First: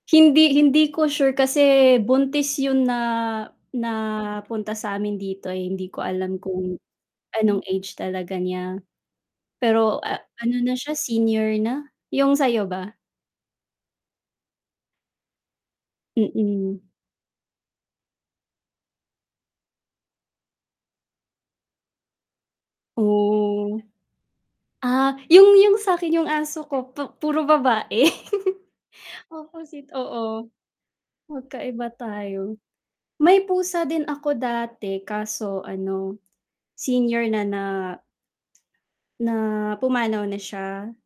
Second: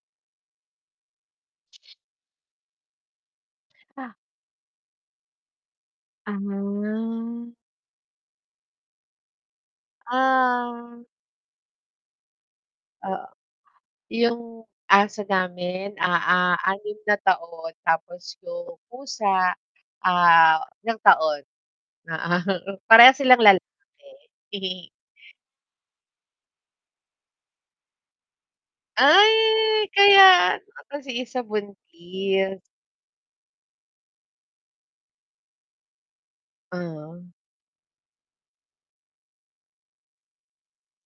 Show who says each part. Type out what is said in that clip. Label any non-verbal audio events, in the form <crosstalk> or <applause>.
Speaker 1: Hindi hindi ko sure kasi buntis yun na na
Speaker 2: Ah.
Speaker 1: punta sa'min dito ay hindi ko alam kung
Speaker 2: Ah.
Speaker 1: anong age talaga niya. Pero, ah, ano na siya,
Speaker 2: Ah.
Speaker 1: senior na. Yung sa'yo ba?
Speaker 2: Ah, yung aso namin, ah ah ah,
Speaker 1: Mm.
Speaker 2: 6 na taon tapos yung pusa, ah, ilang taon. Oo parehas silang lalaki.
Speaker 1: Oh.
Speaker 2: <giggles>
Speaker 1: Ah, yung yung sa'kin yung aso ko pu puro babae. <giggles>
Speaker 2: Ay
Speaker 1: Opposite oo.
Speaker 2: kaya, kasi 1
Speaker 1: Magkaiba tayo.
Speaker 2: buntis.
Speaker 1: May pusa din ako dati kaso ano, senior
Speaker 2: Ah.
Speaker 1: na na na pumanaw na siya.